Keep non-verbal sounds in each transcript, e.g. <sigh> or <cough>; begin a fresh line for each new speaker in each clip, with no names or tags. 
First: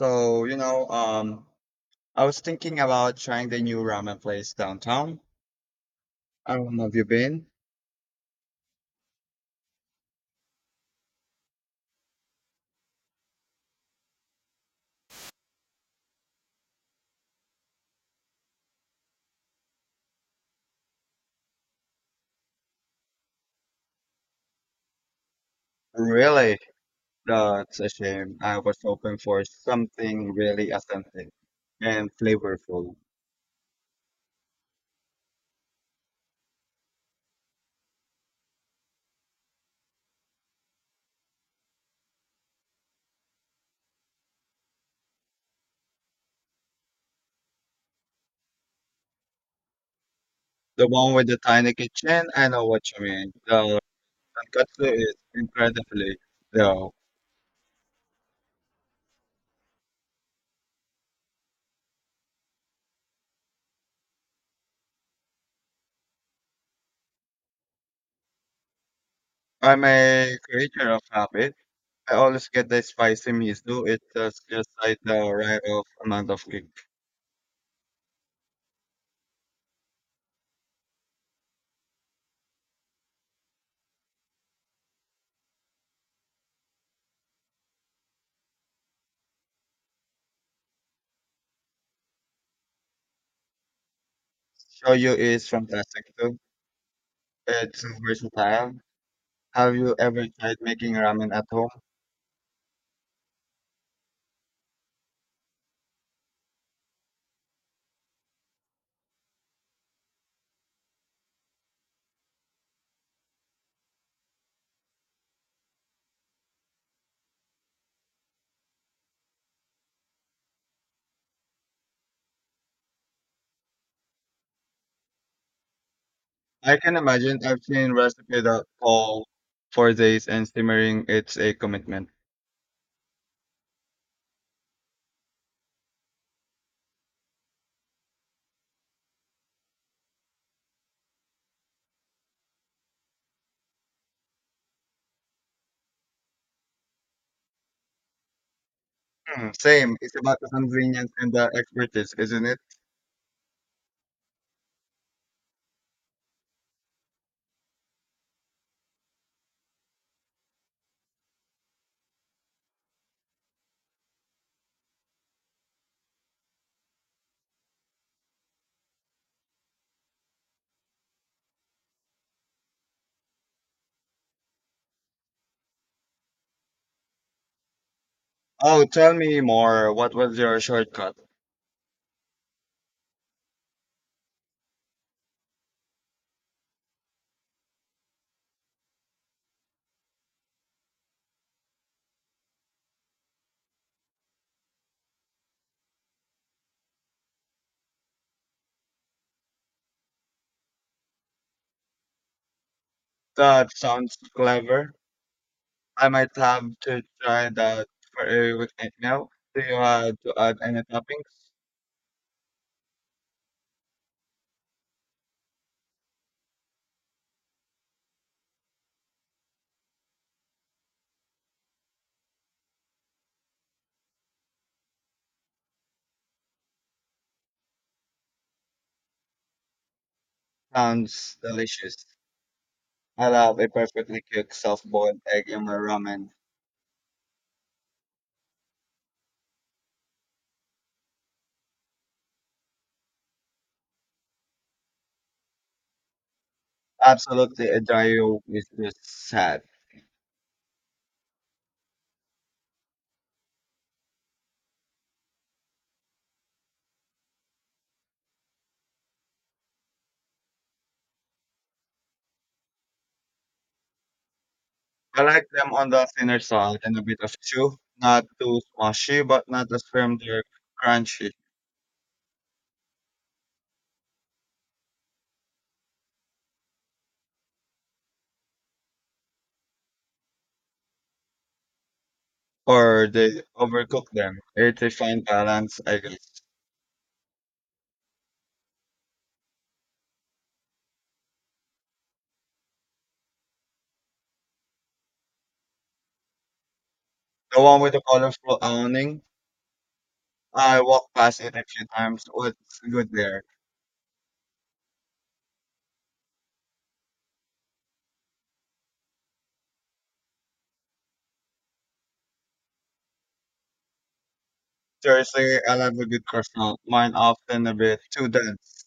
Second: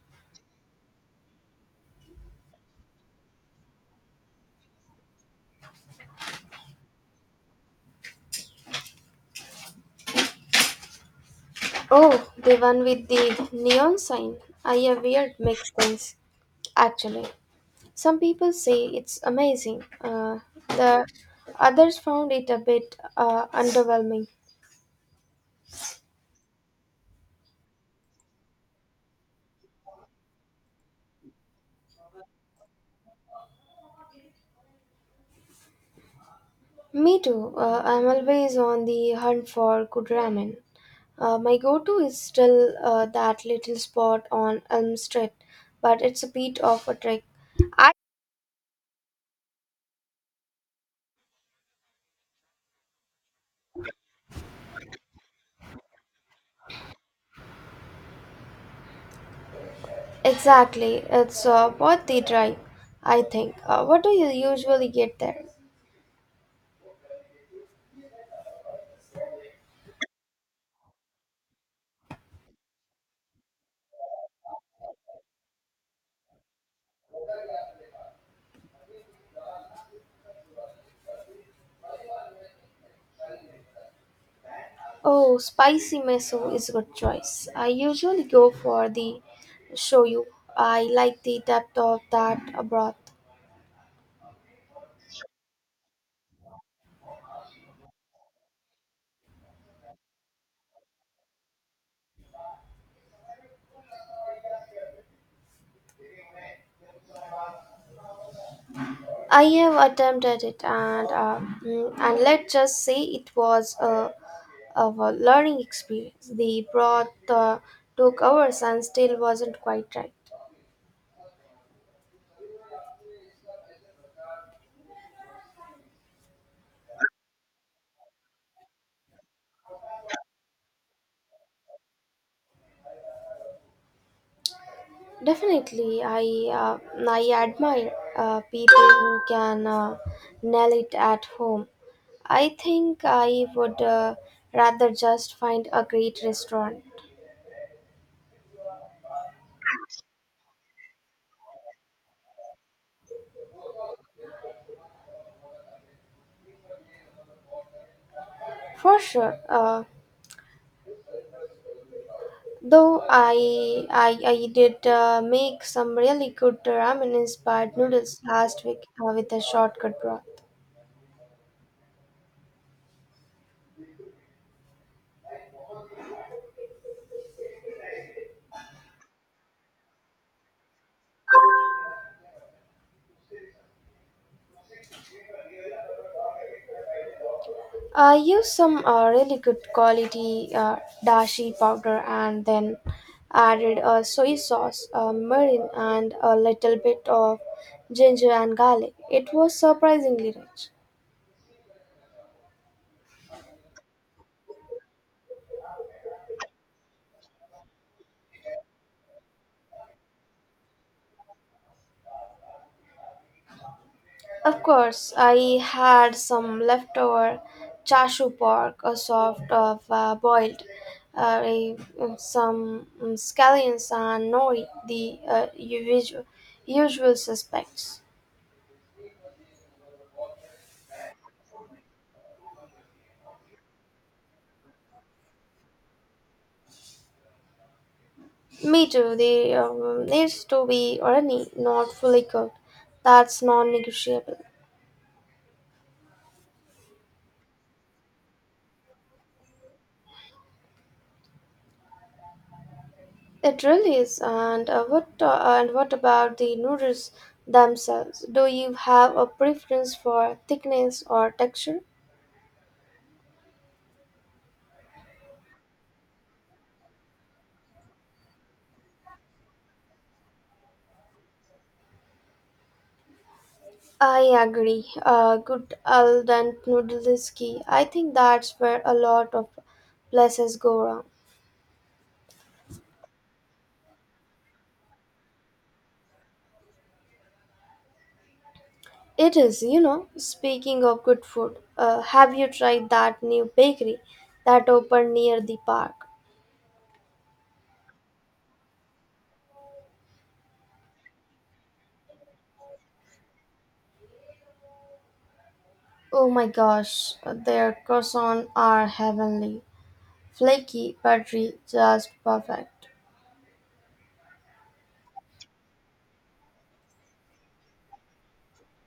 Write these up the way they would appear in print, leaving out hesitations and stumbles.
So, you know, um, I was thinking about trying the new ramen place downtown. I don't know if you've been.
Oh, the one with the neon sign. I a weird mixed things, actually. Some people say it's amazing. The others found it a bit underwhelming.
Really, that's a shame. I was hoping for something really authentic and flavorful.
Me too. I'm always on the hunt for good ramen. My go-to is still that little spot on Elm Street, but it's a bit of a trick. I
The one with the tiny kitchen, I know what you mean. The tonkatsu is incredibly though.
exactly. It's worth the drive, I think. What do you usually get there?
I'm a creature of habit. I always get the spicy miso. It does just like the right of amount of kick.
Oh, spicy miso is a good choice. I usually go for the shoyu. I like the depth of that broth.
Shoyu is fantastic too. It's versatile. Have you ever tried making ramen at home?
I have attempted it, and and let's just say it was a, of a learning experience. The broth took hours and still wasn't quite right.
I can imagine. I've seen recipes that call for days and simmering. It's a commitment.
Definitely, I admire people who can nail it at home. I think I would rather just find a great restaurant
Hmm, same. It's about the convenience and the expertise, isn't it?
for sure. Though I did make some really good ramen inspired noodles last week with a shortcut broth.
Oh, tell me more. What was your shortcut?
I use some really good quality dashi powder and then added soy sauce, mirin, and a little bit of ginger and garlic. It was surprisingly rich.
That sounds clever. I might have to try that for a weekend now. Do you to add any toppings?
Of course, I had some leftover chashu pork, a soft of boiled, uh, a- some scallions and nori, the usual usual suspects.
Sounds delicious. I love a perfectly cooked soft-boiled egg in my ramen.
Me too. They needs to be runny, not fully cooked. That's non-negotiable.
Absolutely, a dry is just sad.
It really is. And what about the noodles themselves? Do you have a preference for thickness or texture?
I like them on the thinner side and a bit of chew, not too smushy, but not as firm they're crunchy
I agree. Good al dente noodle is key. I think that's where a lot of places go wrong.
or they overcook them. It's a fine balance, I guess.
It is, you know. Speaking of good food, have you tried that new bakery that opened near the park?
The one with the colorful awning, I walked past it a few times. What's good there?
Oh my gosh, their croissants are heavenly. Flaky, buttery, just perfect.
Seriously, I love a good croissant. Mine often a bit too dense.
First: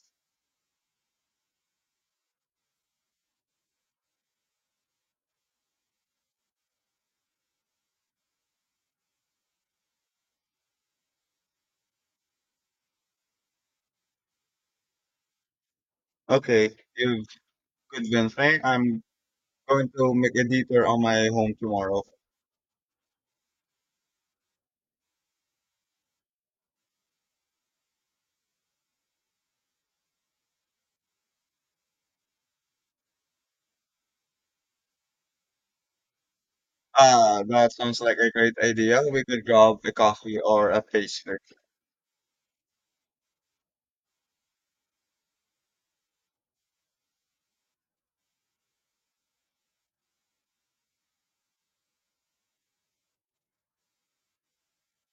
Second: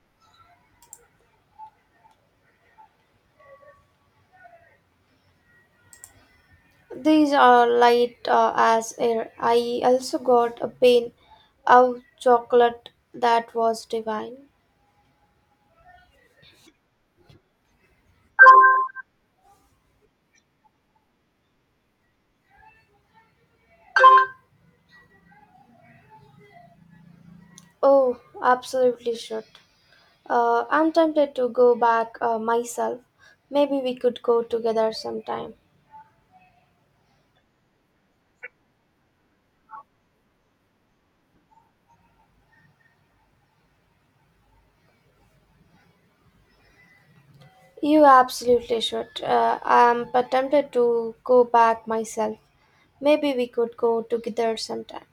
These are light as air. I also got a pain of chocolate that was divine.
Okay, you've convinced me. I'm going to make a detour on my home tomorrow.
Oh, absolutely should. I'm tempted to go back myself. Maybe we could go together sometime.
Ah, that sounds like a great idea. We could grab a coffee or a pastry.
You absolutely should. I'm tempted to go back myself. Maybe we could go together sometime.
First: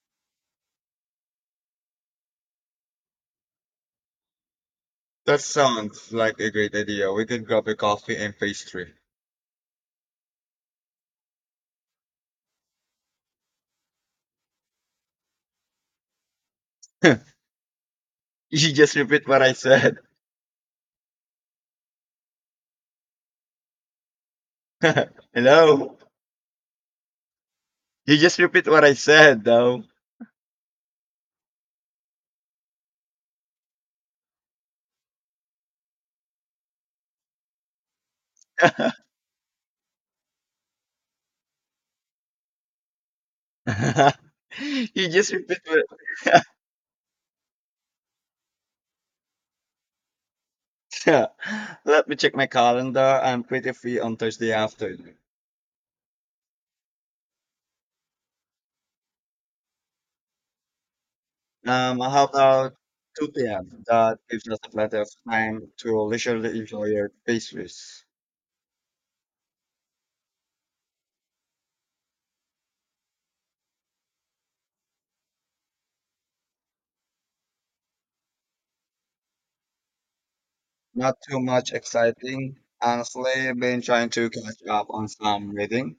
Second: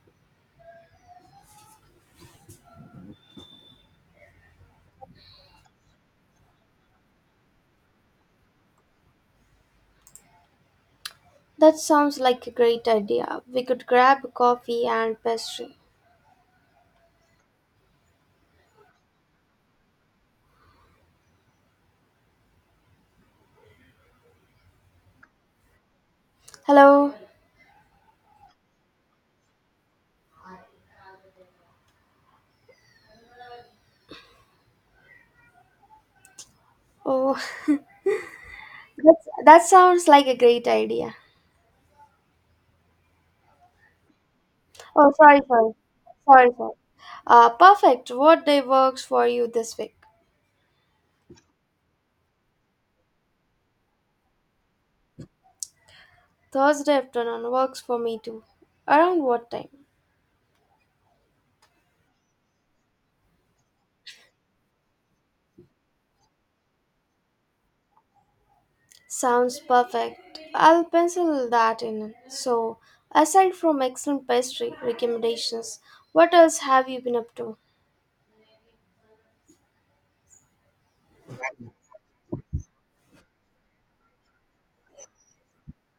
That sounds like a great idea. We could grab a coffee and pastry.
That sounds like a great idea. We could grab coffee and pastry.
<laughs> You just repeat what I said. <laughs> Hello?
Hello.
You just repeat what I said, though.
Oh, <laughs>
<laughs>
that sounds like a great idea.
You
Oh,
just
sorry,
repeat
sorry.
what...
Sorry, sorry. Perfect. What day works for you this week?
<laughs> Let me check my calendar. I'm pretty free on Thursday afternoon.
Thursday afternoon works for me too. Around what time?
How about 2 p.m.? That gives us plenty of time to leisurely enjoy your pastries.
Sounds perfect. I'll pencil that in. So, aside from excellent pastry recommendations, what else have you been up to?
Not too much exciting. Honestly, been trying to catch up on some reading.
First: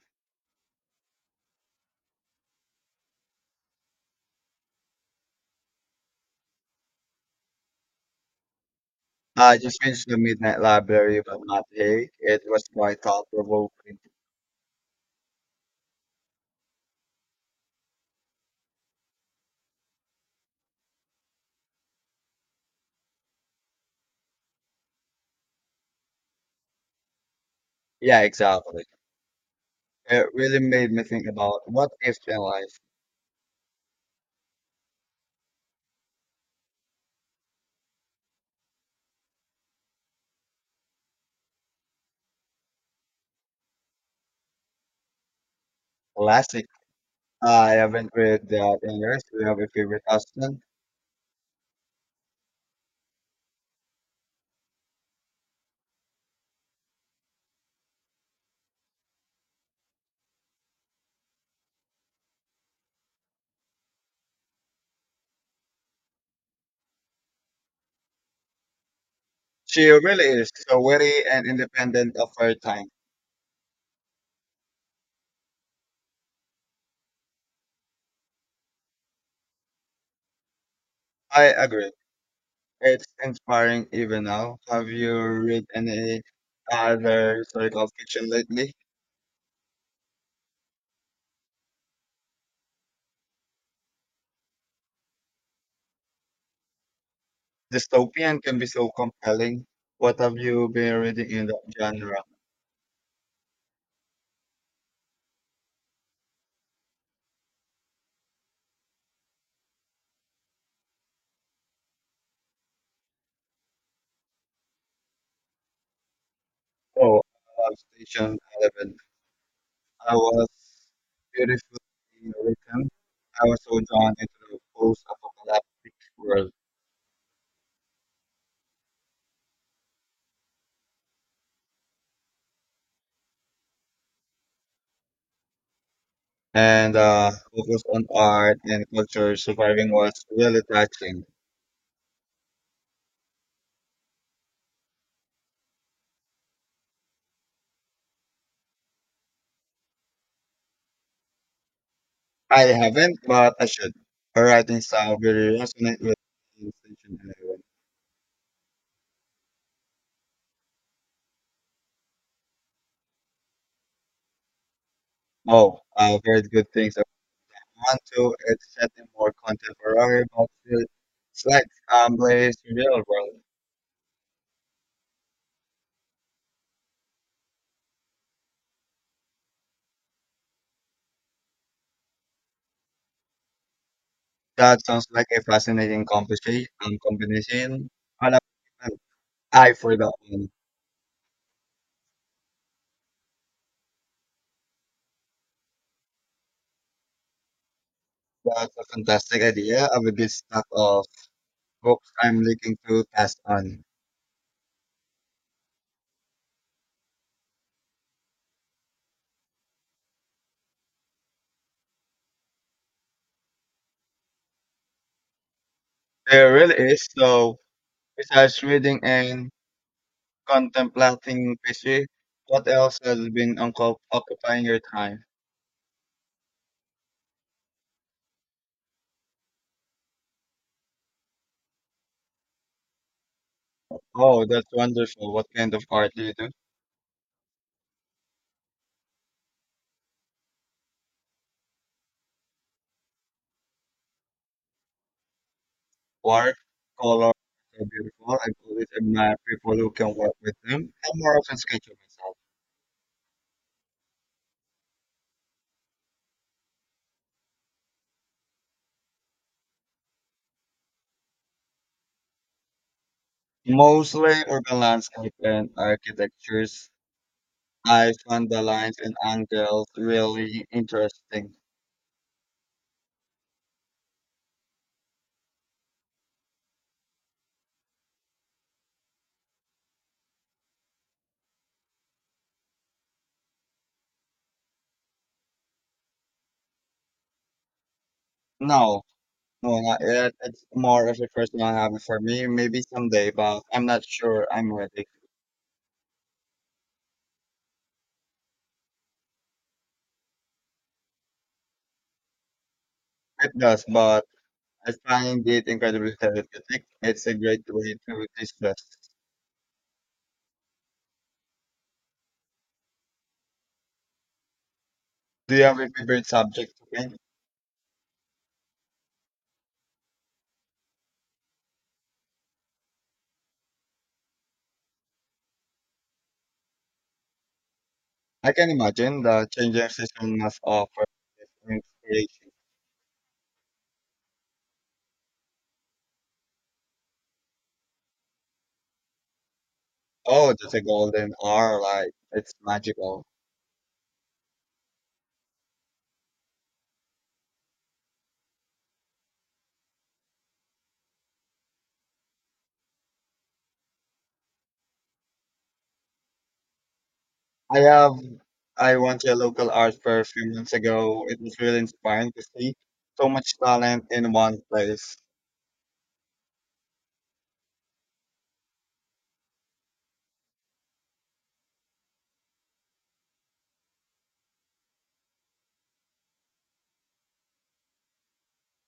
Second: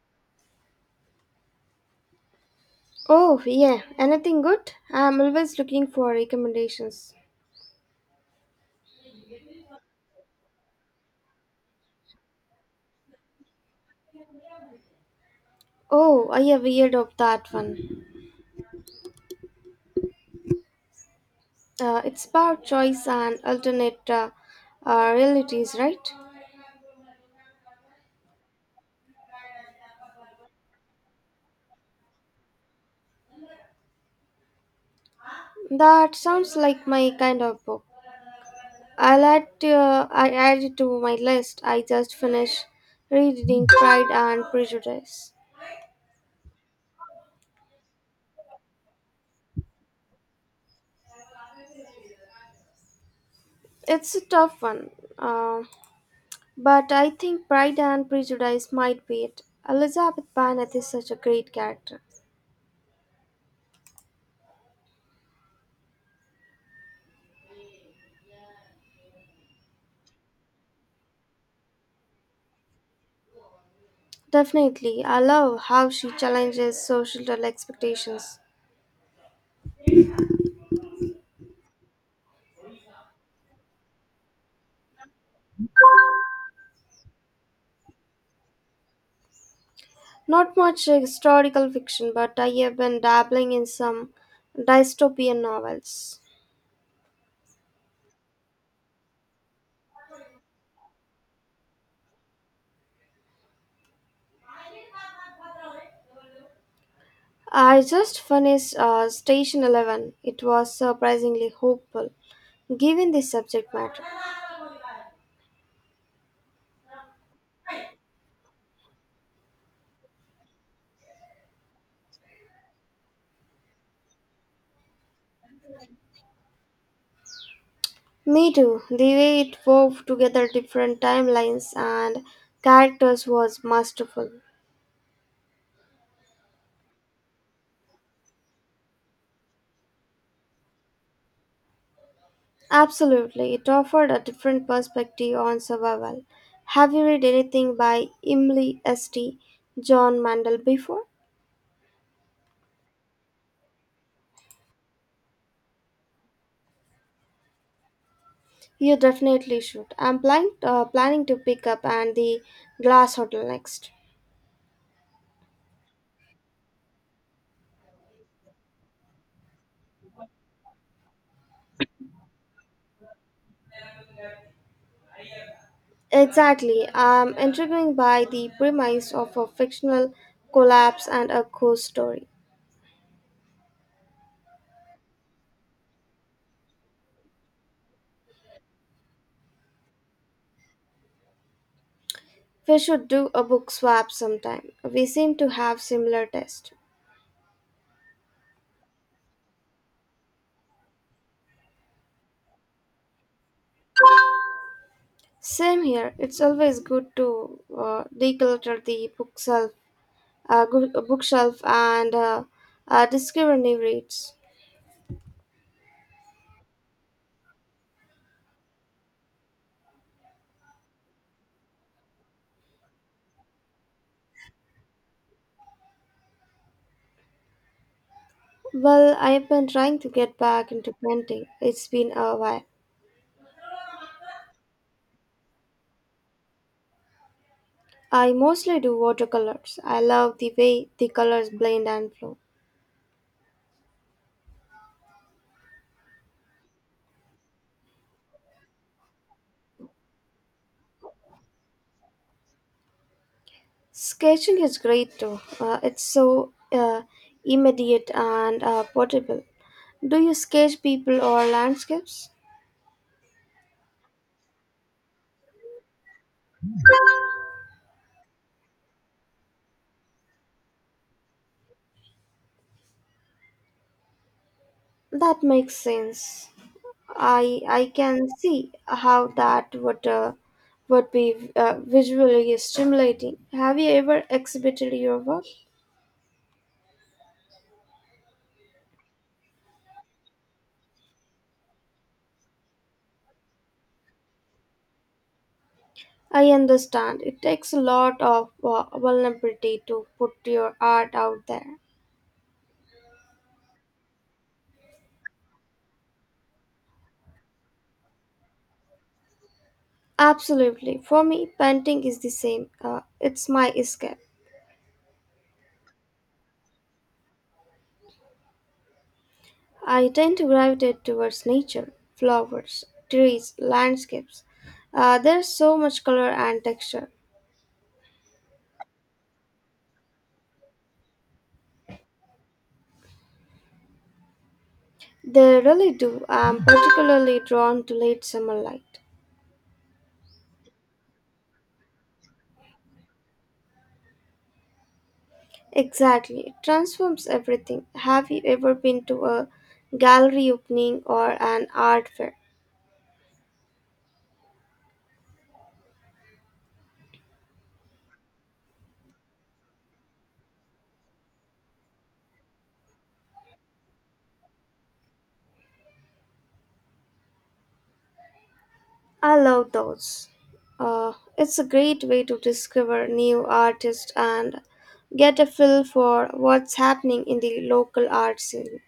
Oh, yeah. Anything good? I'm always looking for recommendations.
I just finished the Midnight Library, but not hey. It was quite thought-provoking.
Oh, I have heard of that one. It's about choice and alternate realities, right?
Yeah, exactly. It really made me think about what if in life.
That sounds like my kind of book. I add it to my list. I just finished reading Pride and Prejudice.
Classic. I haven't read that in years. We have a favorite husband.
It's a tough one, uh, but I think Pride and Prejudice might be it. Elizabeth Bennet is such a great character.
She really is so witty and independent of her time.
Definitely, I love how she challenges social expectations.
I agree. It's inspiring even now. Have you read any other historical fiction lately?
Not much historical fiction, but I have been dabbling in some dystopian novels.
Dystopian can be so compelling. What have you been reading in that genre?
I just finished Station 11. It was surprisingly hopeful, given the subject matter.
Oh, I love Station 11. I was beautifully written. I was so drawn into the post-apocalyptic world.
Me too. The way it wove together different timelines and characters was masterful.
And focus on art and culture surviving was really touching.
Absolutely, it offered a different perspective on survival. Have you read anything by Emily St. John Mandel before?
I haven't, but I should. Her writing style really resonate with Station 11.
You definitely should. I'm planning to pick up and the Glass Hotel next.
Oh, I've heard good things onto its set in more contemporary but still slight place to real world.
Exactly. I'm intrigued by the premise of a fictional collapse and a ghost story.
That sounds like a fascinating conversation combination. I'll have an eye for that one.
We should do a book swap sometime. We seem to have similar tastes.
That's a fantastic idea of a good stack of books I'm looking to pass on.
Same here. It's always good to declutter the bookshelf and discovery rates.
There really is. So besides reading and contemplating history, what else has been occupying your time?
Well, I've been trying to get back into painting. It's been a while.
Oh, that's wonderful. What kind of art do you do?
I mostly do watercolors. I love the way the colors blend and flow.
Work, color, so beautiful. I always admire people who can work with them. I'm more of a sketcher myself.
Sketching is great too. It's so immediate and portable. Do you sketch people or landscapes?
Mostly urban landscape and architectures. I found the lines and angles really interesting.
That makes sense. I can see how that would be visually stimulating. Have you ever exhibited your work?
No, no, not yet. It's more of a personal habit for me. Maybe someday, but I'm not sure I'm ready.
I understand it takes a lot of vulnerability to put your art out there.
It does, but I find it incredibly therapeutic. It's a great way to distress.
Absolutely, for me, painting is the same. It's my escape.
Do you have a favorite subject to paint?
I tend to gravitate towards nature, flowers, trees, landscapes. There's so much color and texture.
I can imagine the changing system must offer inspiration.
They really do. I'm particularly drawn to late summer light.
Oh, just a golden hour, like it's magical.
Exactly. It transforms everything. Have you ever been to a gallery opening or an art fair?
I have, I went to a local art fair a few months ago. It was really inspiring to see so much talent in one place.
I love those. It's a great way to discover new artists and get a feel for what's happening in the local art scene.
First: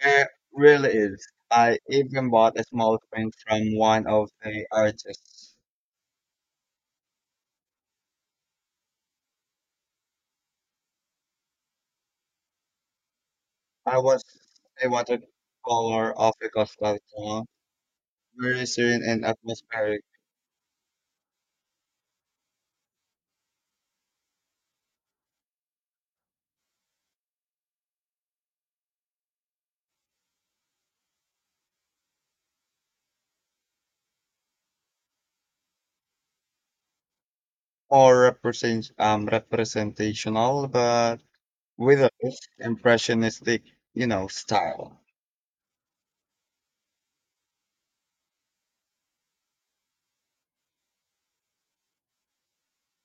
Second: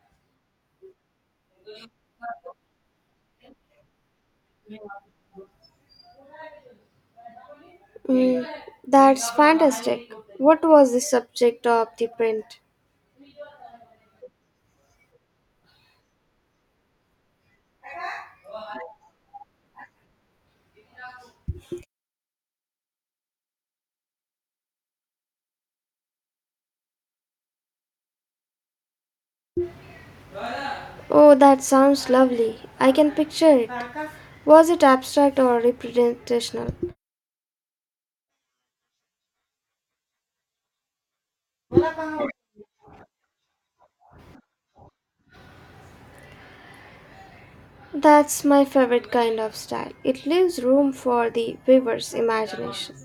It really is. I even bought a small print from one of the artists.
Mm, that's fantastic. What was the subject of the print?
I was a watercolor of a coastal town, very serene and atmospheric.
Oh, that sounds lovely. I can picture it. Was it abstract or representational?
More represent representational, but with a less impressionistic, you know, style.
That's my favorite kind of style. It leaves room for the viewer's imagination.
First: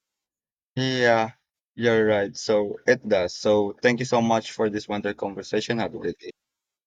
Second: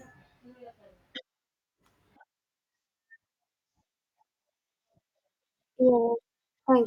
Yeah, you're right. So it does. So thank you so much for this wonderful conversation. Have a
Yeah.
great day.